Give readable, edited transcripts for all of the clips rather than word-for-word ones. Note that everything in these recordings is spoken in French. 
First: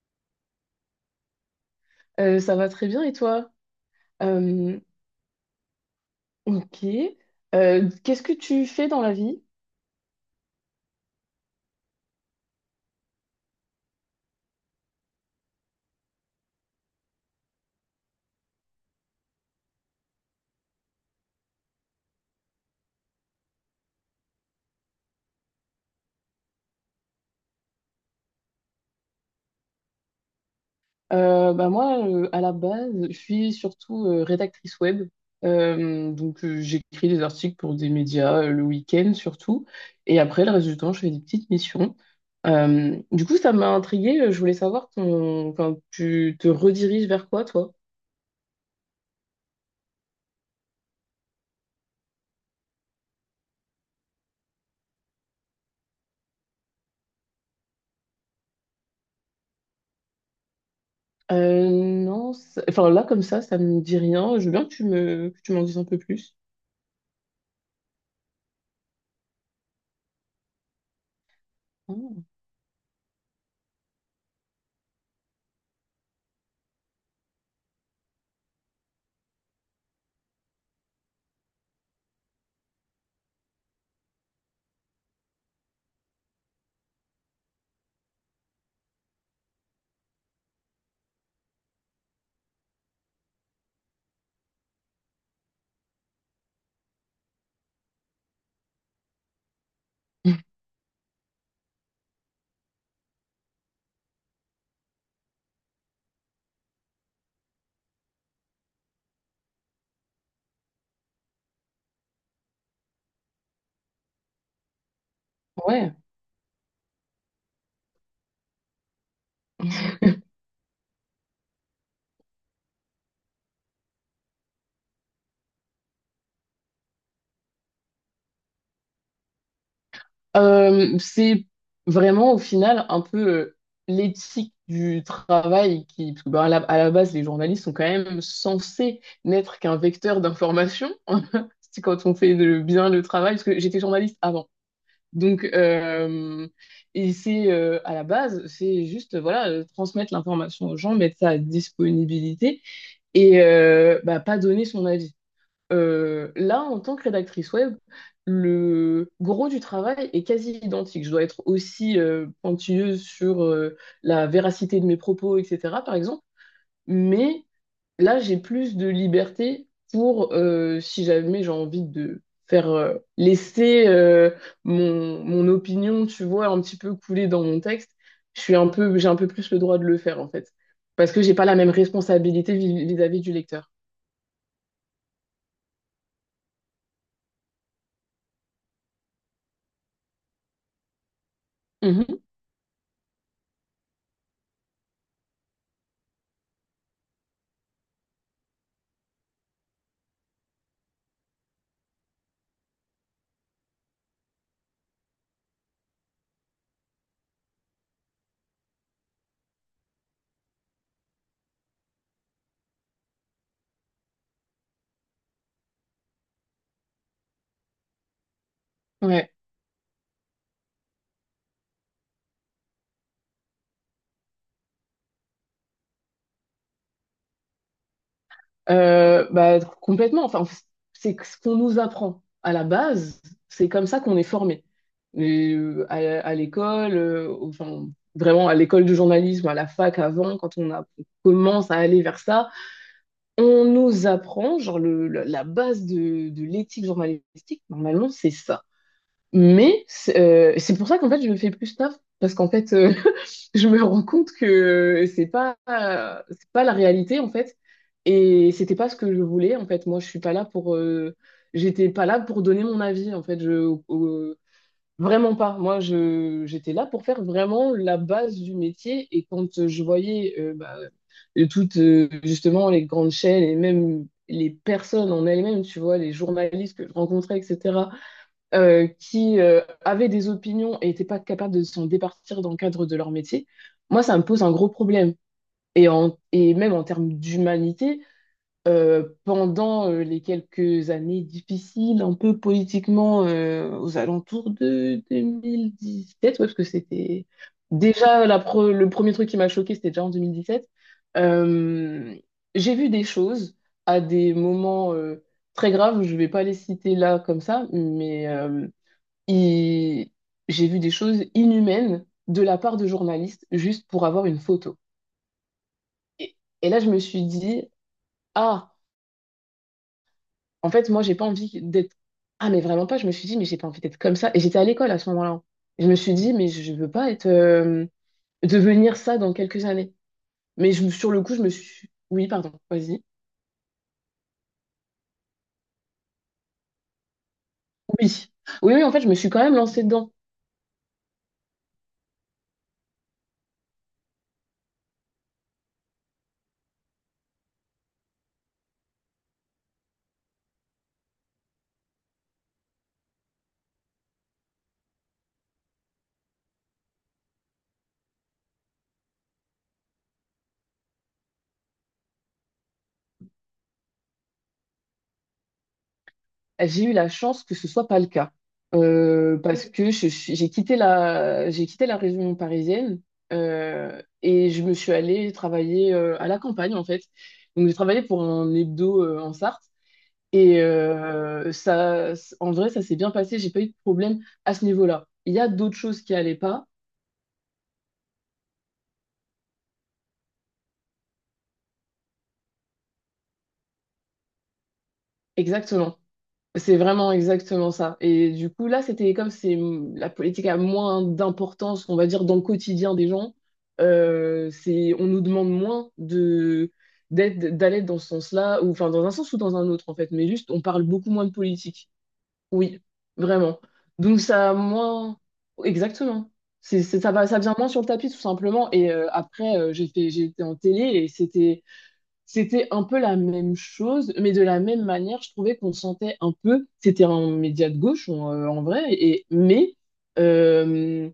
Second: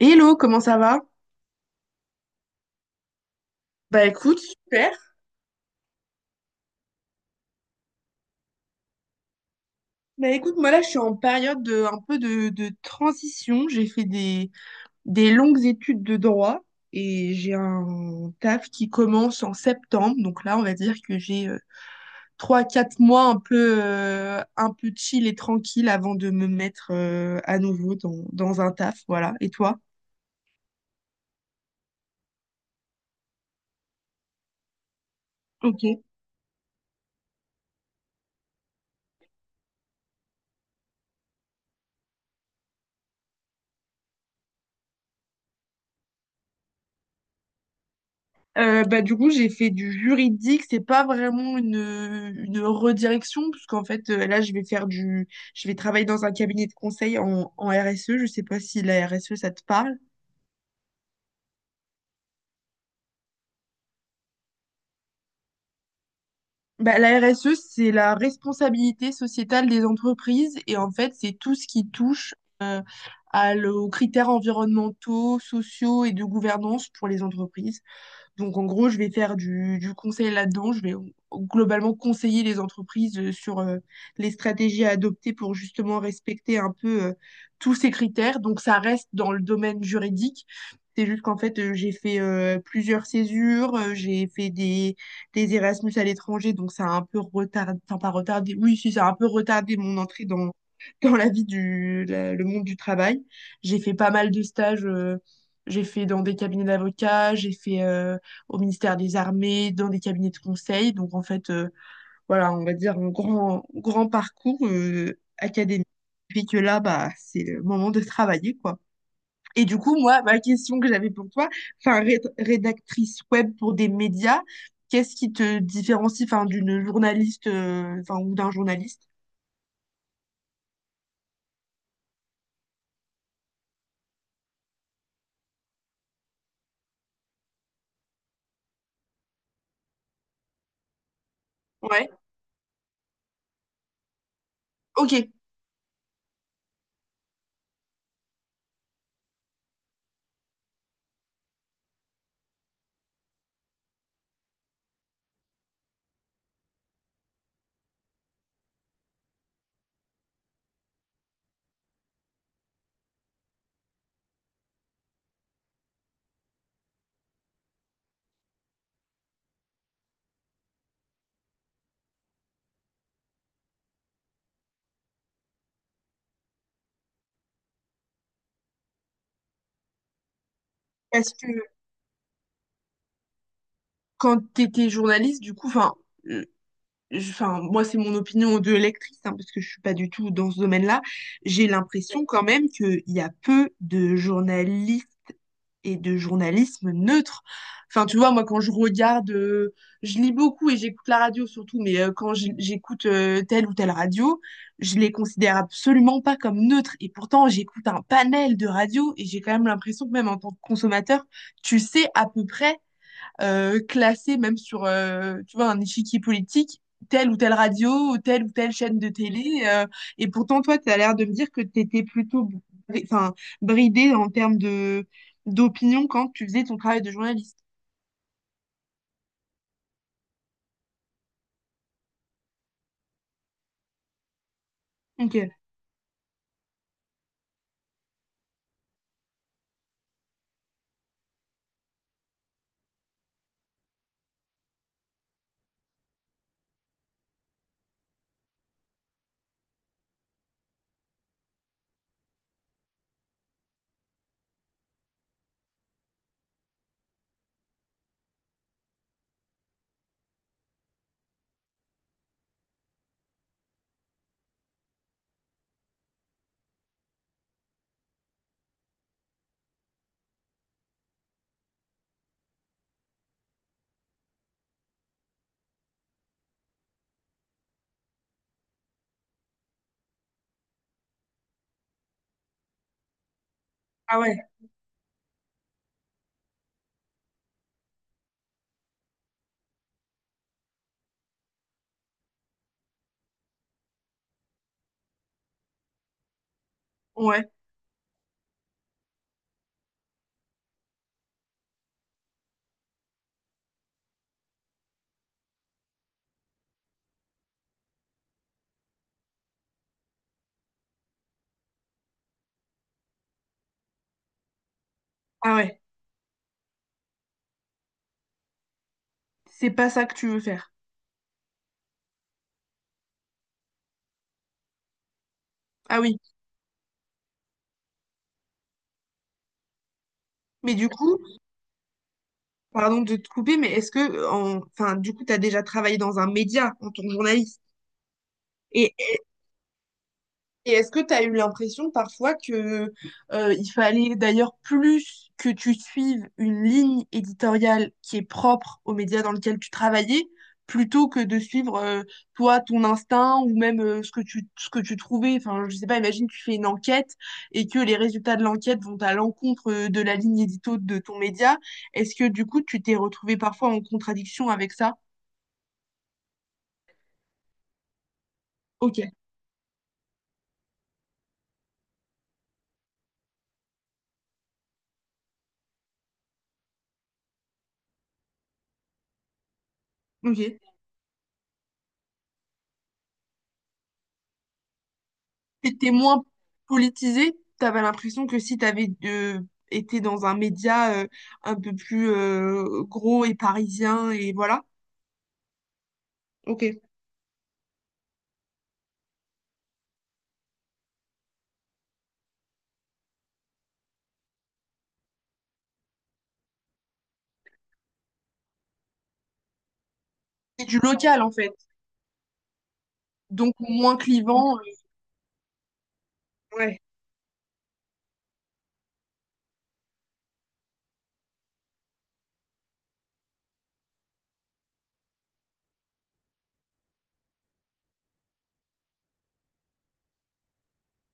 Hello, comment ça va? Ça va très bien et toi? Bah écoute, Euh, super. ok. Qu'est-ce que tu fais dans la vie? Bah écoute, moi là, je suis en période un peu de transition. J'ai fait des longues études de droit et j'ai un taf qui commence en septembre. Donc là, on va dire que j'ai trois, quatre mois un peu chill et tranquille avant de me mettre à nouveau dans un taf. Voilà. Et toi? Bah moi, à la base, je suis surtout rédactrice web. Ok. Donc j'écris des articles pour des médias le week-end surtout. Et après, le reste du temps, je fais des petites missions. Du coup, ça m'a intriguée. Je voulais savoir ton, enfin, tu te rediriges vers quoi, toi? Bah, du coup, j'ai fait du juridique. C'est pas vraiment une redirection, puisqu'en fait, là, je vais travailler dans un cabinet de conseil en RSE. Je sais pas si la RSE, ça te parle. Non, enfin là, comme ça me dit rien. Je veux bien que que tu m'en dises un peu plus. Bah, la RSE, c'est la responsabilité sociétale des entreprises. Et en fait, c'est tout ce qui Ah. touche euh, aux critères environnementaux, sociaux et de gouvernance pour les entreprises. Donc en gros, je vais faire du conseil là-dedans. Je vais globalement conseiller les entreprises sur les stratégies à adopter pour justement respecter un peu tous ces critères. Donc ça reste dans le domaine juridique. C'est juste qu'en fait, j'ai fait plusieurs césures, j'ai fait des Erasmus à l'étranger, donc ça a un peu retardé, enfin pas retardé, oui, si, ça a un peu retardé mon entrée dans la vie le monde du travail. J'ai fait pas mal de stages, j'ai fait dans des cabinets d'avocats, j'ai fait au ministère des Armées, dans des cabinets de conseil. Donc en fait, voilà, on va dire un grand, grand parcours académique. Ouais. Puis que là, bah, c'est le moment de travailler, quoi. Et du coup, moi, ma question que j'avais pour toi, enfin, rédactrice web pour des médias, qu'est-ce qui te différencie, enfin, d'une journaliste, enfin, ou d'un journaliste? C'est vraiment au final un peu l'éthique du travail qui, parce que, bah, à la base, les journalistes sont quand même censés n'être qu'un vecteur d'information. C'est quand Ouais, on fait bien le travail, parce que j'étais journaliste avant. ok. Donc, et c'est à la base, c'est juste voilà, transmettre l'information aux gens, mettre ça à disponibilité et bah, pas donner son avis. Là, en tant que rédactrice web, le gros du travail est quasi identique. Je dois être aussi pointilleuse sur la véracité de mes propos, etc., par exemple. Mais là, j'ai plus de liberté pour, si jamais j'ai envie de faire laisser mon opinion, tu vois, un petit peu couler dans mon texte, je suis j'ai un peu plus le droit de le faire, en fait. Parce que j'ai Parce pas que la même responsabilité vis-à-vis du lecteur. quand tu étais journaliste, du coup, enfin, enfin, moi, c'est mon opinion de lectrice, hein, parce que je suis pas du tout dans ce domaine-là. J'ai Mhm. l'impression quand même qu'il y a peu de journalistes et de journalisme neutre. Enfin, tu vois, moi, quand je regarde, je lis beaucoup et j'écoute la radio surtout, mais j'écoute telle ou telle radio, je les considère absolument pas comme neutres. Et pourtant, j'écoute un panel de radios et j'ai quand même l'impression que même en tant que consommateur, tu sais à peu près classer même sur, tu vois, un échiquier politique, telle ou telle radio, ou telle chaîne de Ouais. télé. Et pourtant, toi, tu as l'air de me dire que tu étais plutôt enfin, bridée en termes de d'opinion quand tu faisais ton travail de journaliste. Bah, complètement. Enfin, c'est ce qu'on nous apprend à la base. C'est comme ça qu'on est formé. Ok. Et, à l'école, enfin, vraiment à l'école de journalisme, à la fac avant, quand on commence à aller vers ça, on nous apprend, genre, la base de l'éthique journalistique, normalement, c'est ça. Mais c'est pour ça qu'en fait, je me fais plus taf, parce qu'en fait, je me rends compte que c'est pas la réalité, en fait. Et c'était pas ce que je voulais, en fait. Moi, je suis pas là pour. J'étais pas là pour donner mon avis, en fait. Euh, Vraiment pas. Moi, j'étais là pour faire vraiment la base du métier. Et quand je voyais bah, toutes, justement, les grandes chaînes et même les personnes en elles-mêmes, tu vois, les journalistes que je rencontrais, etc qui avaient des opinions et n'étaient pas capables de s'en départir dans le cadre de leur métier, moi, ça Ah me pose ouais, un gros problème. Et, et même en termes d'humanité, pendant les quelques années difficiles, un peu politiquement, aux alentours de 2017, ouais, parce que c'était ouais, déjà la le premier truc qui m'a choqué, c'était déjà en 2017, euh, j'ai vu des choses à des moments très graves, je ne vais pas les citer là comme ça, mais et j'ai vu des choses inhumaines de la part de journalistes juste pour avoir une photo. ah ouais. Et, et là, je me suis dit, ah, C'est pas ça que tu veux en faire. fait, moi, j'ai pas envie d'être. Ah, mais vraiment pas. Je me suis dit, mais j'ai pas envie d'être comme ça. Et j'étais à l'école à ce moment-là. Je me Ah suis oui. dit, mais je veux pas être, devenir ça dans quelques années. Mais Mais du sur coup, le coup, je me suis. Oui, pardon, pardon vas-y. de te couper, mais est-ce que, enfin, du coup, tu as déjà travaillé dans un média en tant que journaliste? Oui. Oui, oui, en Et fait, je me suis quand même lancée dedans. Et est-ce que tu as eu l'impression parfois que il fallait d'ailleurs plus que tu suives une ligne éditoriale qui est propre au média dans lequel tu travaillais, plutôt que de suivre toi ton instinct ou même ce que tu trouvais. Enfin, je sais pas, imagine tu fais une enquête et que les résultats de l'enquête vont à l'encontre de la ligne édito de ton média. Est-ce que du coup tu t'es retrouvé parfois en contradiction avec ça? J'ai eu la chance que ce soit pas le cas. Ok, Parce que j'ai quitté j'ai quitté la région parisienne et je me suis allée travailler à la campagne en fait. Donc j'ai travaillé pour un hebdo en Sarthe ok. et ça, en vrai, ça s'est bien passé. J'ai pas eu de problème à ce niveau-là. Il y a d'autres C'était choses qui moins allaient pas, politisé. T'avais l'impression que si t'avais été dans un média un peu plus gros et parisien, et voilà. exactement. Ok. C'est vraiment exactement ça. Et du coup, là, c'est la politique a moins d'importance, on va dire, dans le quotidien des gens. C'est, on nous demande moins de d'aller dans ce sens-là, ou enfin dans un sens ou dans un autre en fait. Mais juste, on C'est du parle beaucoup local, moins en de fait. politique. Oui, Donc, vraiment. moins Donc ça a clivant. euh, moins, exactement. ouais, Ça va, ça vient moins sur le tapis tout simplement. Et après, j'ai été en télé et c'était un peu la même chose, mais de la même manière, je trouvais qu'on sentait un peu, c'était un média de gauche en, en vrai, mais euh,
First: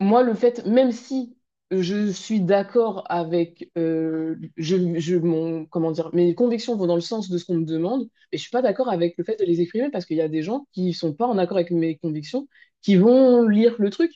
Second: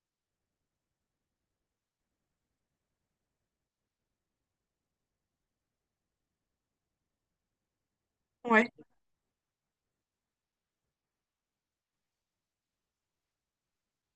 moi, le fait, même si je suis d'accord avec mon, comment dire, mes convictions vont dans le sens de ce qu'on me demande, mais je suis pas ouais. d'accord avec le fait de les exprimer parce qu'il y a des gens qui sont pas en accord avec mes convictions, qui vont lire le truc,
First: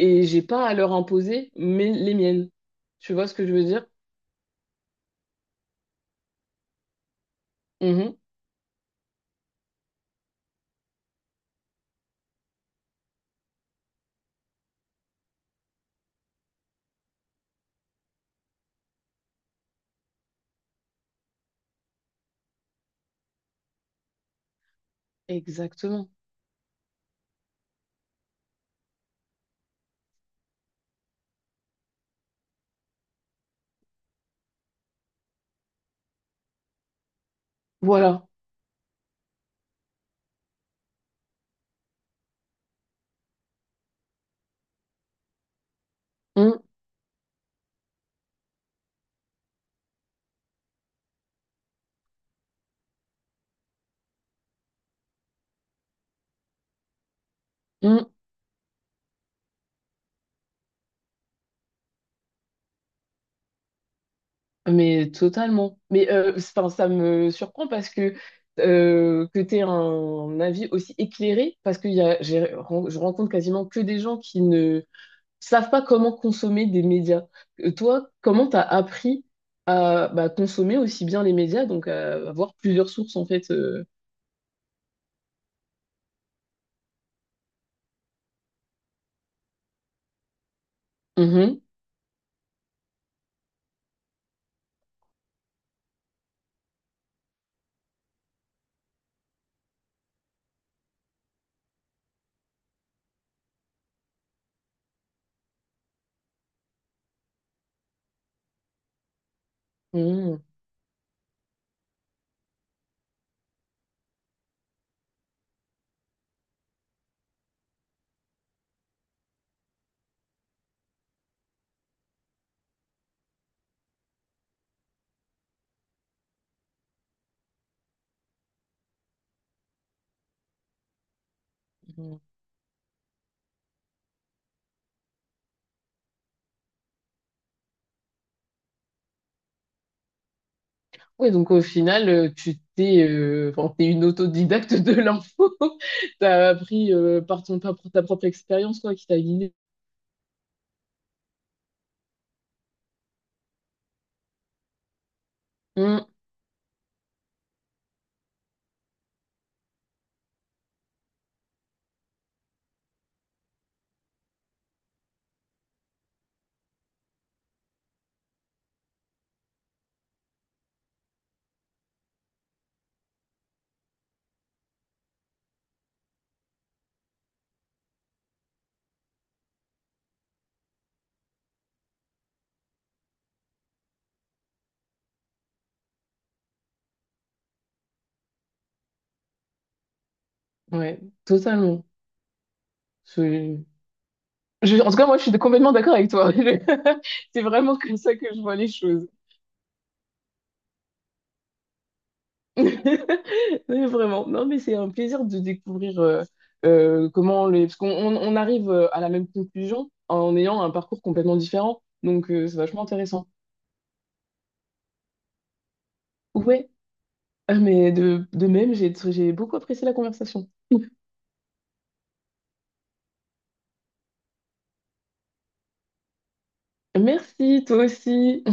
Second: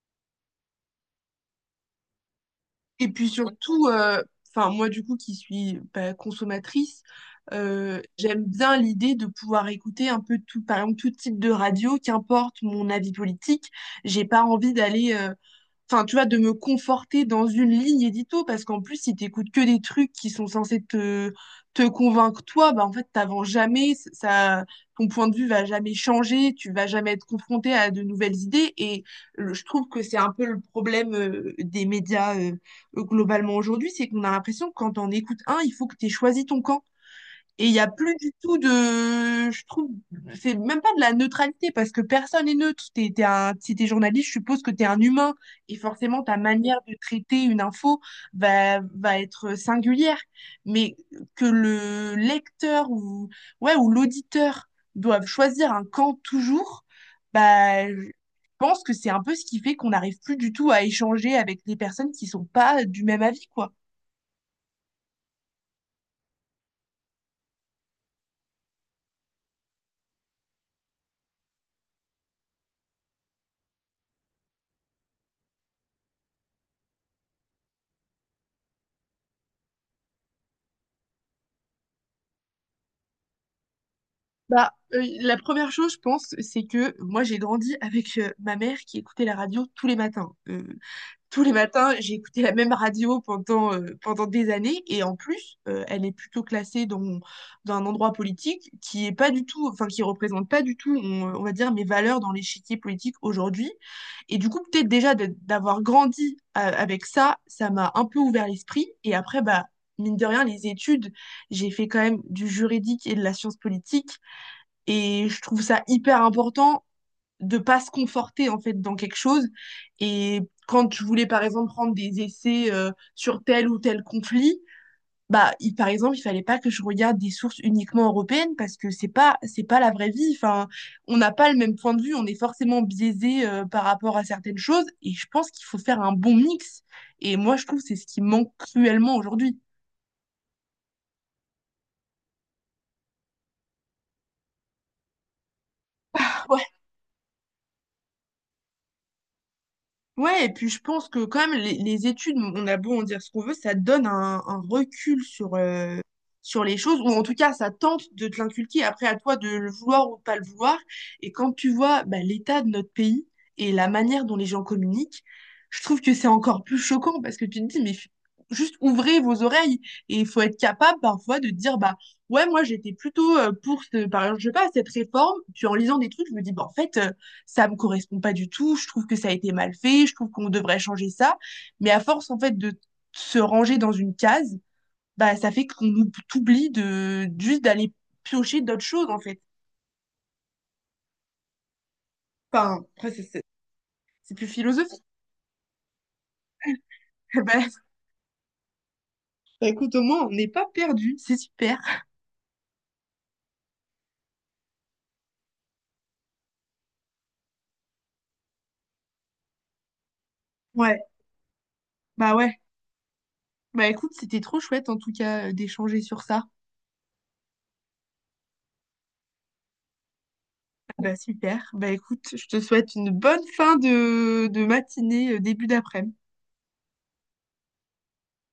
et j'ai pas à leur imposer les miennes. Et Tu vois puis ce que je veux dire? surtout, enfin, moi, du coup, qui suis bah, consommatrice, Mhm. j'aime bien l'idée de pouvoir écouter un peu tout, par exemple, tout type de radio, qu'importe mon avis politique. J'ai pas envie d'aller. Enfin, tu vois, de me conforter dans une ligne édito, parce qu'en plus, si t'écoutes que des trucs qui sont censés te convaincre toi, bah, en fait, t'avances jamais, ça, ton point de vue va jamais Exactement. changer, tu vas jamais être confronté à de nouvelles idées, et je trouve que c'est un peu le problème des médias globalement aujourd'hui, c'est qu'on a l'impression que quand on écoute un, il faut que t'aies choisi ton camp. Et il n'y a plus Voilà. du tout de, je trouve, c'est même pas de la neutralité parce que personne n'est neutre. T'es si t'es journaliste, je suppose que t'es un humain et forcément ta Hum, manière de traiter une info va être singulière. Mais que le lecteur ou, ouais, ou l'auditeur doivent choisir un camp toujours, bah, je hum. pense que c'est un peu ce qui fait qu'on n'arrive plus du tout à échanger avec des personnes qui sont pas du même avis, quoi. Mais totalement. 'Fin, ça me surprend parce que tu aies un avis aussi éclairé, parce que y a, j'ai- ren- je rencontre quasiment que des gens qui ne savent pas comment consommer des médias. Toi, comment tu as appris à bah, consommer aussi bien les médias, donc à avoir plusieurs sources en fait. Bah, la première chose, je pense, c'est que moi, j'ai grandi avec, ma mère qui écoutait la radio tous les matins. Tous les matins, j'ai écouté la même radio pendant des années et en plus, elle est plutôt classée dans dans un endroit politique qui est pas du tout enfin, qui représente pas du tout, on va dire mes valeurs dans l'échiquier politique aujourd'hui et du coup, peut-être déjà de d'avoir grandi a avec ça, ça m'a un peu ouvert l'esprit et après, bah, mine de rien, Mhm. les études, j'ai fait quand même du juridique et de la science politique et je trouve ça hyper important de pas se conforter en fait dans quelque chose. Et quand je voulais par exemple prendre des essais sur tel ou tel conflit, bah par exemple il fallait pas que je regarde des sources uniquement européennes parce que c'est pas la vraie vie. Enfin, on n'a pas le même point de vue, Mhm. on est forcément biaisé par rapport à certaines choses. Et je pense qu'il faut faire un bon mix. Et moi je trouve que c'est ce qui manque cruellement aujourd'hui. Oui, donc au final, tu t'es enfin, t'es une autodidacte de l'info. T'as appris par par ta propre expérience, quoi, qui t'a guidé. Ouais, et puis je pense que quand même les études, on a beau en dire ce qu'on veut, ça donne un recul sur, euh, Mm, sur les choses, ou en tout cas ça tente de te l'inculquer, après à toi de le vouloir ou de pas le vouloir. Et quand tu vois bah, l'état de notre pays et la manière dont les gens communiquent, je trouve que c'est encore plus choquant parce que tu te dis, mais juste ouvrez vos oreilles et il faut être capable parfois de te dire, bah ouais, moi j'étais plutôt pour, ce, par exemple, je sais pas, cette réforme, puis en lisant des trucs, je me dis, bah en fait, ça me correspond pas du tout, je trouve que ça a été mal fait, je trouve qu'on devrait changer ça. Mais à force, en fait, de se ranger dans une case, bah, ça fait qu'on t'oublie juste d'aller piocher d'autres choses, en fait. ouais, totalement. Enfin, après, c'est c'est- Je- c'est plus En tout philosophique. cas, moi, je suis complètement d'accord avec toi. Je- C'est Bah, vraiment comme ça que je vois les choses. bah, écoute, au moins, on n'est pas perdu, c'est super. Mais vraiment. Non, mais c'est un plaisir de découvrir comment les… Parce qu'on arrive à la même conclusion en ayant un Ouais, parcours complètement différent. Donc, c'est ouais. vachement intéressant. Bah écoute, c'était trop chouette, en tout cas, d'échanger sur ça. Ouais. Ah, mais de même, j'ai beaucoup apprécié la conversation. Bah super. Bah écoute, je te souhaite une bonne fin de matinée, début d'après-midi. Merci, toi aussi.